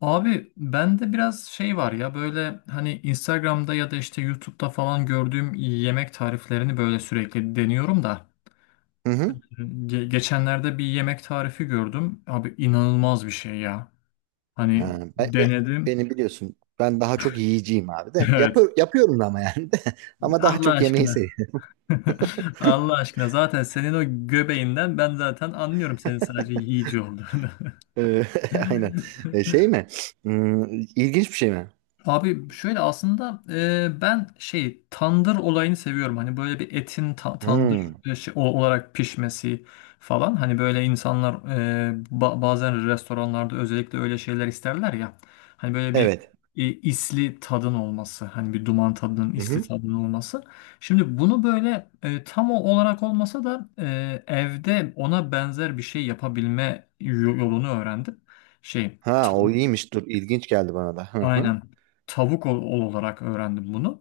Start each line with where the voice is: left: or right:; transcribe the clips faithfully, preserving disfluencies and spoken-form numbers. left: Abi bende biraz şey var ya böyle hani Instagram'da ya da işte YouTube'da falan gördüğüm yemek tariflerini böyle sürekli deniyorum da.
right: Hı hı.
left: Ge- geçenlerde bir yemek tarifi gördüm. Abi inanılmaz bir şey ya. Hani
right: Ha, ben, be-
left: denedim.
right: beni biliyorsun. Ben daha çok yiyeceğim abi de.
left: Evet.
right: Yapı- yapıyorum da ama yani de. Ama daha
left: Allah
right: çok yemeği
left: aşkına.
right: seviyorum.
left: Allah aşkına, zaten senin o göbeğinden ben zaten anlıyorum senin sadece yiyici olduğunu.
right: Ee, Aynen. Ee, şey mi? Hmm, ilginç bir şey mi?
left: Abi şöyle aslında e, ben şey tandır olayını seviyorum. Hani böyle bir etin ta- tandır
right: Hmm,
left: e, şey- o- olarak pişmesi falan. Hani böyle insanlar e, ba- bazen restoranlarda özellikle öyle şeyler isterler ya. Hani böyle bir
right: evet.
left: e, isli tadın olması. Hani bir duman tadının
right: Hı
left: isli
right: hı.
left: tadının olması. Şimdi bunu böyle e, tam o olarak olmasa da e, evde ona benzer bir şey yapabilme yo- yolunu öğrendim. Şey
right: Ha, o iyiymiş. Dur, ilginç geldi bana da. Hı hı.
left: aynen. Tavuk ol, ol olarak öğrendim bunu.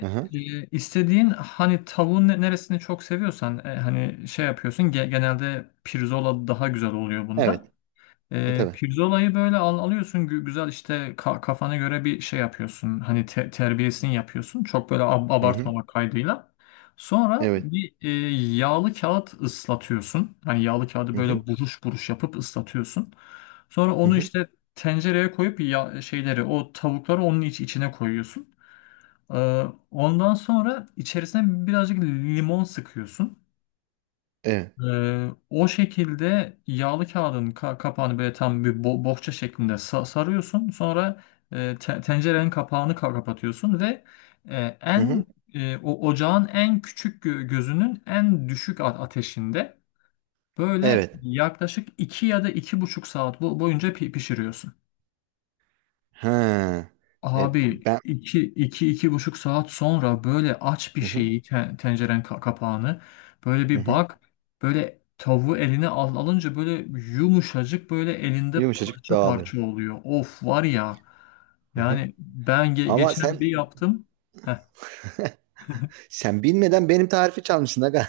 right: Hı hı.
left: e, istediğin hani tavuğun ne- neresini çok seviyorsan e, hani şey yapıyorsun, ge- genelde pirzola daha güzel oluyor bunda.
right: Evet. Ha,
left: E,
right: tabii.
left: pirzolayı böyle al, alıyorsun, gü- güzel işte ka- kafana göre bir şey yapıyorsun. Hani te- terbiyesini yapıyorsun. Çok böyle ab-
right: Hı hı.
left: abartmamak kaydıyla. Sonra
right: Evet.
left: bir e, yağlı kağıt ıslatıyorsun. Hani yağlı kağıdı
right: Hı hı.
left: böyle buruş buruş yapıp ıslatıyorsun. Sonra
right: Hı
left: onu
right: hı.
left: işte tencereye koyup ya şeyleri, o tavukları onun iç, içine koyuyorsun. Ee, ondan sonra içerisine birazcık limon sıkıyorsun.
right: Evet.
left: Ee, o şekilde yağlı kağıdın ka- kapağını böyle tam bir bo- bohça şeklinde sa- sarıyorsun. Sonra e, te- tencerenin kapağını ka- kapatıyorsun ve e,
right: Hı
left: en
right: hı.
left: e, o ocağın en küçük gö- gözünün en düşük a- ateşinde böyle
right: Evet.
left: yaklaşık iki ya da iki buçuk saat bo- boyunca pi- pişiriyorsun.
right: Ha. E,
left: Abi
right: ben
left: iki, iki, iki buçuk saat sonra böyle aç bir
right: Hı hı.
left: şeyi, te- tenceren ka- kapağını böyle
right: Hı
left: bir
right: hı.
left: bak, böyle tavuğu eline al alınca böyle yumuşacık, böyle elinde
right: Yumuşacık
left: parça
right: dağılıyor.
left: parça oluyor. Of, var ya,
right: Hı hı.
left: yani ben ge-
right: Ama
left: geçen bir
right: sen
left: yaptım. Heh,
right: sen bilmeden benim tarifi çalmışsın aga.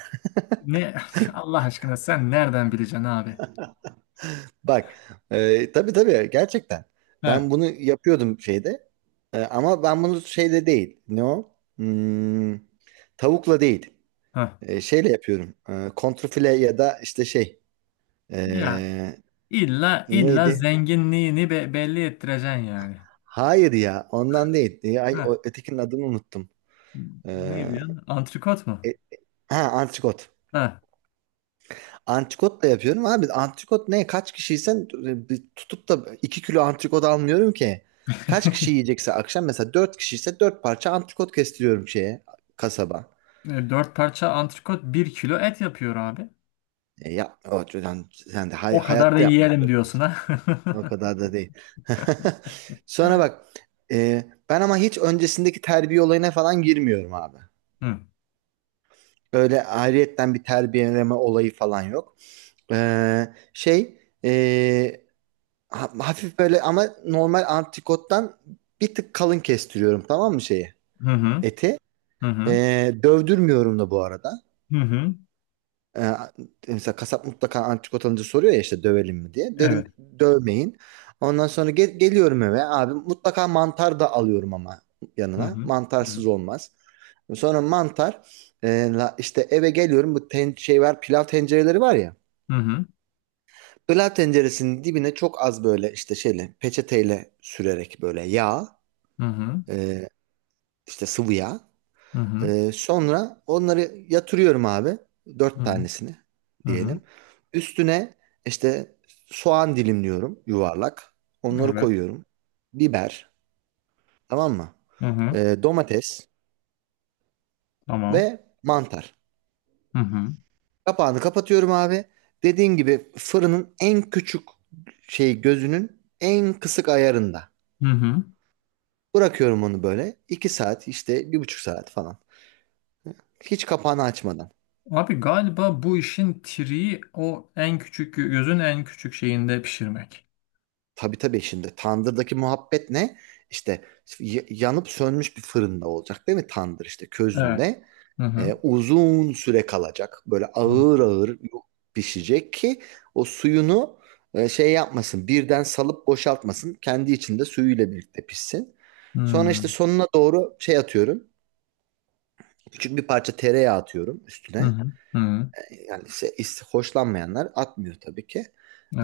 left: ne Allah aşkına, sen nereden bileceksin abi?
right: Bak. E, tabii tabii, gerçekten.
left: Heh,
right: Ben bunu yapıyordum şeyde. E, ama ben bunu şeyde değil. Ne o? Hmm, tavukla değil.
left: heh.
right: E, şeyle yapıyorum. E, kontrfile ya da işte şey.
left: Ya
right: E,
left: illa illa
right: Neydi?
left: zenginliğini be- belli ettireceksin yani.
right: Hayır ya, ondan değil. Ee, ay,
left: Heh.
right: o, ötekinin adını unuttum. Ee,
left: Ne diyorsun? Antrikot mu?
right: e- ha, antrikot.
left: Heh.
right: Antrikot da yapıyorum abi. Antrikot ne? Kaç kişiysen e, bir tutup da iki kilo antrikot almıyorum ki. Kaç kişi yiyecekse akşam mesela dört kişiyse dört parça antrikot kestiriyorum şeye, kasaba.
left: E, dört parça antrikot bir kilo et yapıyor abi.
right: E, ya o, yani sen de hay-
left: O kadar da
right: hayatta yapmak
left: yiyelim diyorsun
right: zorundasın.
left: ha.
right: O kadar da değil. Sonra bak, e, ben ama hiç öncesindeki terbiye olayına falan girmiyorum abi. Öyle ayrıyetten bir terbiyeleme olayı falan yok. Ee, şey ee, ha- Hafif böyle ama normal antrikottan bir tık kalın kestiriyorum, tamam mı, şeyi?
left: Hı hı
right: Eti.
left: hı hı
right: Ee, dövdürmüyorum da bu arada.
left: hı hı. Hı.
right: Ee, Mesela kasap mutlaka antrikot alınca soruyor ya, işte dövelim mi diye.
left: Evet.
right: Dedim dövmeyin. Ondan sonra ge- geliyorum eve abi, mutlaka mantar da alıyorum ama
left: Hı
right: yanına.
left: hı hı
right: Mantarsız olmaz. Sonra mantar, e, la- işte eve geliyorum, bu ten, şey var, pilav tencereleri var ya.
left: hı hı
right: Pilav tenceresinin dibine çok az böyle işte şeyle, peçeteyle sürerek böyle yağ,
left: hı
right: e, işte sıvı yağ.
left: hı hı
right: Ee, sonra onları yatırıyorum abi.
left: hı
right: Dört
left: hı.
right: tanesini
left: Hı. Hı.
right: diyelim. Üstüne işte soğan dilimliyorum yuvarlak. Onları
left: Evet.
right: koyuyorum. Biber, tamam mı?
left: Hı hı.
right: Ee, domates
left: Tamam.
right: ve mantar.
left: Hı hı
right: Kapağını kapatıyorum abi. Dediğim gibi fırının en küçük şey gözünün en kısık ayarında.
left: hı hı.
right: Bırakıyorum onu böyle. iki saat işte, bir buçuk saat falan. Hiç kapağını açmadan.
left: Abi galiba bu işin triği o en küçük gözün en küçük şeyinde pişirmek.
right: Tabii tabii, şimdi tandırdaki muhabbet ne? İşte y- yanıp sönmüş bir fırında olacak değil mi tandır, işte
left: Evet.
right: közünde.
left: Hı hı.
right: E, uzun süre kalacak. Böyle ağır ağır pişecek ki o suyunu e, şey yapmasın. Birden salıp boşaltmasın. Kendi içinde suyuyla birlikte pişsin.
left: Hı
right: Sonra
left: hı
right: işte sonuna doğru şey atıyorum. Küçük bir parça tereyağı atıyorum
left: hı
right: üstüne,
left: hı. Hı.
right: yani se- is- hoşlanmayanlar atmıyor tabii ki.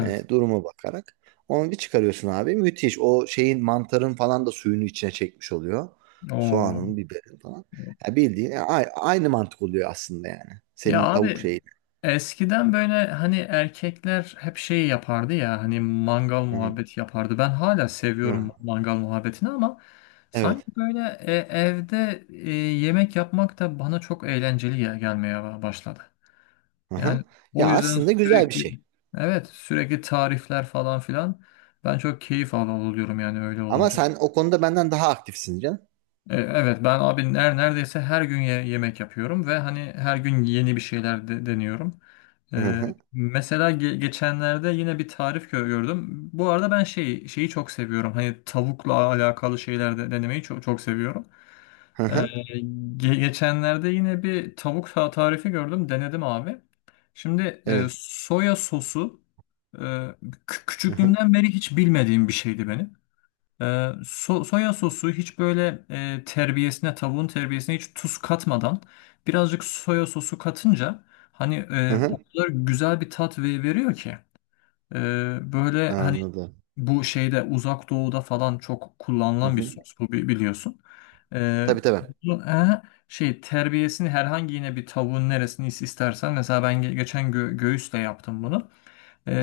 right: E, duruma bakarak. Onu bir çıkarıyorsun abi. Müthiş. O şeyin, mantarın falan da suyunu içine çekmiş oluyor.
left: Oo.
right: Soğanın, biberin falan. Ya bildiğin ya a- aynı mantık oluyor aslında yani.
left: Ya
right: Senin tavuk
left: abi,
right: şeyi.
left: eskiden böyle hani erkekler hep şey yapardı ya, hani mangal
right: Hı hı.
left: muhabbeti yapardı. Ben hala seviyorum
right: Hı.
left: mangal muhabbetini, ama sanki
right: Evet.
left: böyle e, evde e, yemek yapmak da bana çok eğlenceli ya, gelmeye ba- başladı.
right: Aha.
left: Yani o
right: Ya
left: yüzden
right: aslında güzel bir
left: sürekli,
right: şey.
left: evet, sürekli tarifler falan filan, ben çok keyif al- alıyorum yani öyle
right: Ama
left: olunca.
right: sen o konuda benden daha aktifsin canım.
left: E, Evet, ben abi ner- neredeyse her gün ye- yemek yapıyorum ve hani her gün yeni bir şeyler de- deniyorum.
right: Hı
left: E,
right: hı.
left: mesela ge- geçenlerde yine bir tarif gö- gördüm. Bu arada ben şeyi şeyi çok seviyorum. Hani tavukla alakalı şeyler de denemeyi çok çok seviyorum.
right: Hı
left: E,
right: hı.
left: ge- geçenlerde yine bir tavuk ta- tarifi gördüm. Denedim abi. Şimdi e,
right: Evet.
left: soya sosu e, kü-
right: Hı hı.
left: küçüklüğümden beri hiç bilmediğim bir şeydi benim. Ee, so- soya sosu hiç böyle e, terbiyesine, tavuğun terbiyesine hiç tuz katmadan birazcık soya sosu katınca, hani
right: Hı
left: e, o
right: hı.
left: kadar güzel bir tat ve- veriyor ki. E, böyle hani
right: Anladım.
left: bu şeyde, uzak doğuda falan çok
right: Hı
left: kullanılan bir
right: hı.
left: sos bu, bi- biliyorsun. E,
right: Tabii tabii.
left: bu- e, şey, terbiyesini herhangi, yine bir tavuğun neresini is- istersen, mesela ben ge- geçen gö- göğüsle yaptım bunu.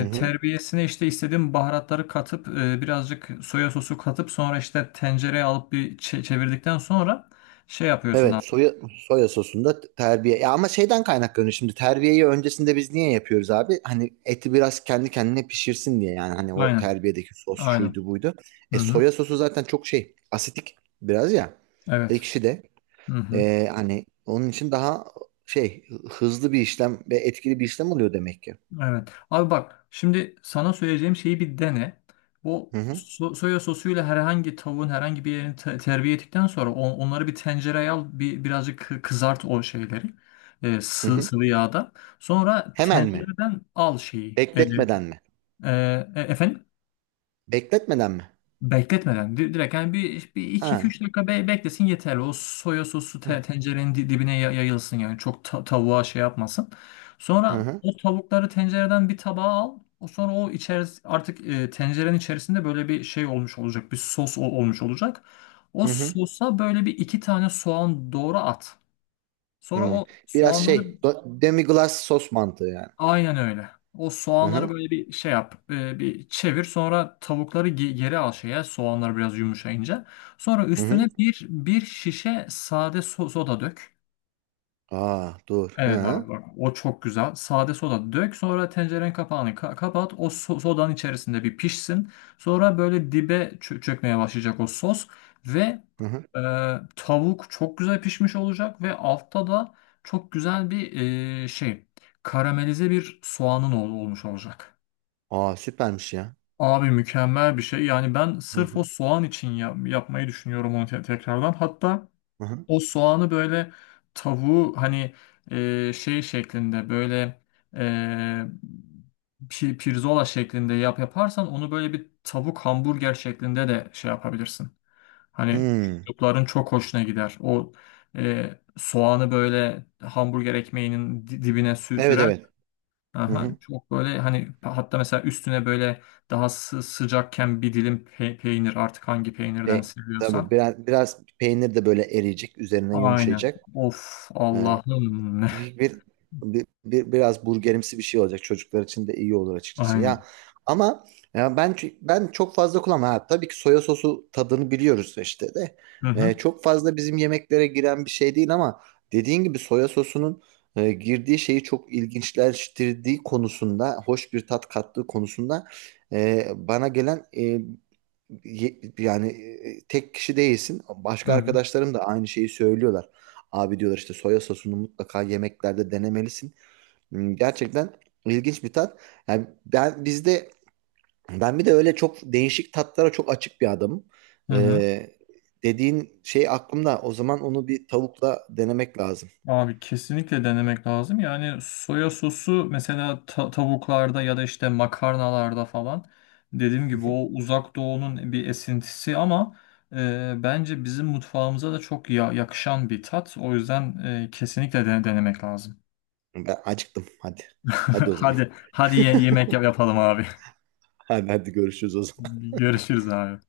right: Hı hı.
left: terbiyesine işte istediğim baharatları katıp, e, birazcık soya sosu katıp sonra işte tencereye alıp bir çe- çevirdikten sonra şey yapıyorsun
right: Evet,
left: abi.
right: soya, soya sosunda terbiye. Ya ama şeyden kaynaklanıyor şimdi, terbiyeyi öncesinde biz niye yapıyoruz abi? Hani eti biraz kendi kendine pişirsin diye, yani hani o
left: Aynen.
right: terbiyedeki sos
left: Aynen.
right: şuydu buydu. E
left: Hı hı.
right: soya sosu zaten çok şey asitik, biraz ya,
left: Evet.
right: ekşi de.
left: Hı hı.
right: E, hani onun için daha şey hızlı bir işlem ve etkili bir işlem oluyor demek ki.
left: Evet. Abi bak, şimdi sana söyleyeceğim şeyi bir dene. O
right: Hı hı,
left: so- soya sosuyla herhangi tavuğun herhangi bir yerini te- terbiye ettikten sonra on- onları bir tencereye al, bir birazcık kı- kızart o şeyleri. E,
right: hı
left: sı-
right: hı.
left: sıvı yağda. Sonra
right: Hemen mi?
left: tencereden al şeyi. E, e,
right: Bekletmeden mi?
left: e, efendim?
right: Bekletmeden mi?
left: Bekletmeden di- direkt, yani bir, bir
right: Ha.
left: iki üç dakika be- beklesin yeterli. O soya sosu
right: Hı
left: te- tencerenin di- dibine ya- yayılsın, yani çok ta- tavuğa şey yapmasın. Sonra
right: hı,
left: o tavukları tencereden bir tabağa al. O sonra o içeris artık, e, tencerenin içerisinde böyle bir şey olmuş olacak. Bir sos ol- olmuş olacak. O
right: hı hı.
left: sosa böyle bir iki tane soğan doğru at. Sonra
right: Hı.
left: o
right: Biraz
left: soğanları,
right: şey do- demi glace sos mantığı yani.
left: aynen öyle. O
right: Hı
left: soğanları
right: hı.
left: böyle bir şey yap, e, bir çevir. Sonra tavukları ge- geri al şeye, soğanlar biraz yumuşayınca. Sonra
right: Hı
left: üstüne
right: hı.
left: bir bir şişe sade so- soda dök.
right: Aa, dur. Hı
left: Evet abi
right: hı.
left: bak, o çok güzel. Sade soda dök, sonra tencerenin kapağını ka- kapat. O so- sodanın içerisinde bir pişsin. Sonra böyle dibe çö- çökmeye başlayacak o sos. Ve
right: Hı hı.
left: e, tavuk çok güzel pişmiş olacak. Ve altta da çok güzel bir e, şey karamelize bir soğanın ol- olmuş olacak.
right: Aa, süpermiş ya.
left: Abi mükemmel bir şey. Yani ben
right: Hı
left: sırf o
right: hı.
left: soğan için ya- yapmayı düşünüyorum onu te- tekrardan. Hatta...
right: Hı hı.
left: O soğanı böyle, tavuğu hani e, şey şeklinde, böyle e, pi- pirzola şeklinde yap yaparsan, onu böyle bir tavuk hamburger şeklinde de şey yapabilirsin. Hani
right: Hmm.
left: çocukların çok hoşuna gider. O e, soğanı böyle hamburger ekmeğinin di- dibine sü-
right: Evet
left: sürer.
right: evet. Hı
left: Aha,
right: hı.
left: çok böyle hani, hatta mesela üstüne böyle daha sı- sıcakken bir dilim pe- peynir, artık hangi peynirden
right: E, tabii,
left: seviyorsan.
right: biraz, biraz peynir de böyle eriyecek. Üzerine
left: Aynen.
right: yumuşayacak.
left: Of
right: Ee,
left: Allah'ım.
right: bir, bir, bir- bir- Biraz burgerimsi bir şey olacak. Çocuklar için de iyi olur açıkçası. Ya
left: Aynen.
right: ama ya ben ç- ben çok fazla kullanmam. Ha, tabii ki soya sosu tadını biliyoruz işte de.
left: Hı hı.
right: E, çok fazla bizim yemeklere giren bir şey değil ama dediğin gibi soya sosunun e, girdiği şeyi çok ilginçleştirdiği konusunda, hoş bir tat kattığı konusunda e, bana gelen e, ye- yani e, tek kişi değilsin.
left: Hı
right: Başka
left: hı.
right: arkadaşlarım da aynı şeyi söylüyorlar. Abi diyorlar işte soya sosunu mutlaka yemeklerde denemelisin. Hmm, Gerçekten ilginç bir tat. Yani ben bizde ben bir de öyle çok değişik tatlara çok açık bir adamım.
left: Hı hı.
right: Ee, Dediğin şey aklımda. O zaman onu bir tavukla denemek lazım.
left: Abi kesinlikle denemek lazım. Yani soya sosu mesela ta- tavuklarda ya da işte makarnalarda falan, dediğim gibi o uzak doğunun bir esintisi ama e, bence bizim mutfağımıza da çok ya- yakışan bir tat. O yüzden e, kesinlikle de- denemek lazım.
right: Ben acıktım. Hadi. Hadi o zaman.
left: Hadi hadi ye- yemek yap- yapalım abi.
right: Hadi, hadi görüşürüz o zaman.
left: Görüşürüz abi.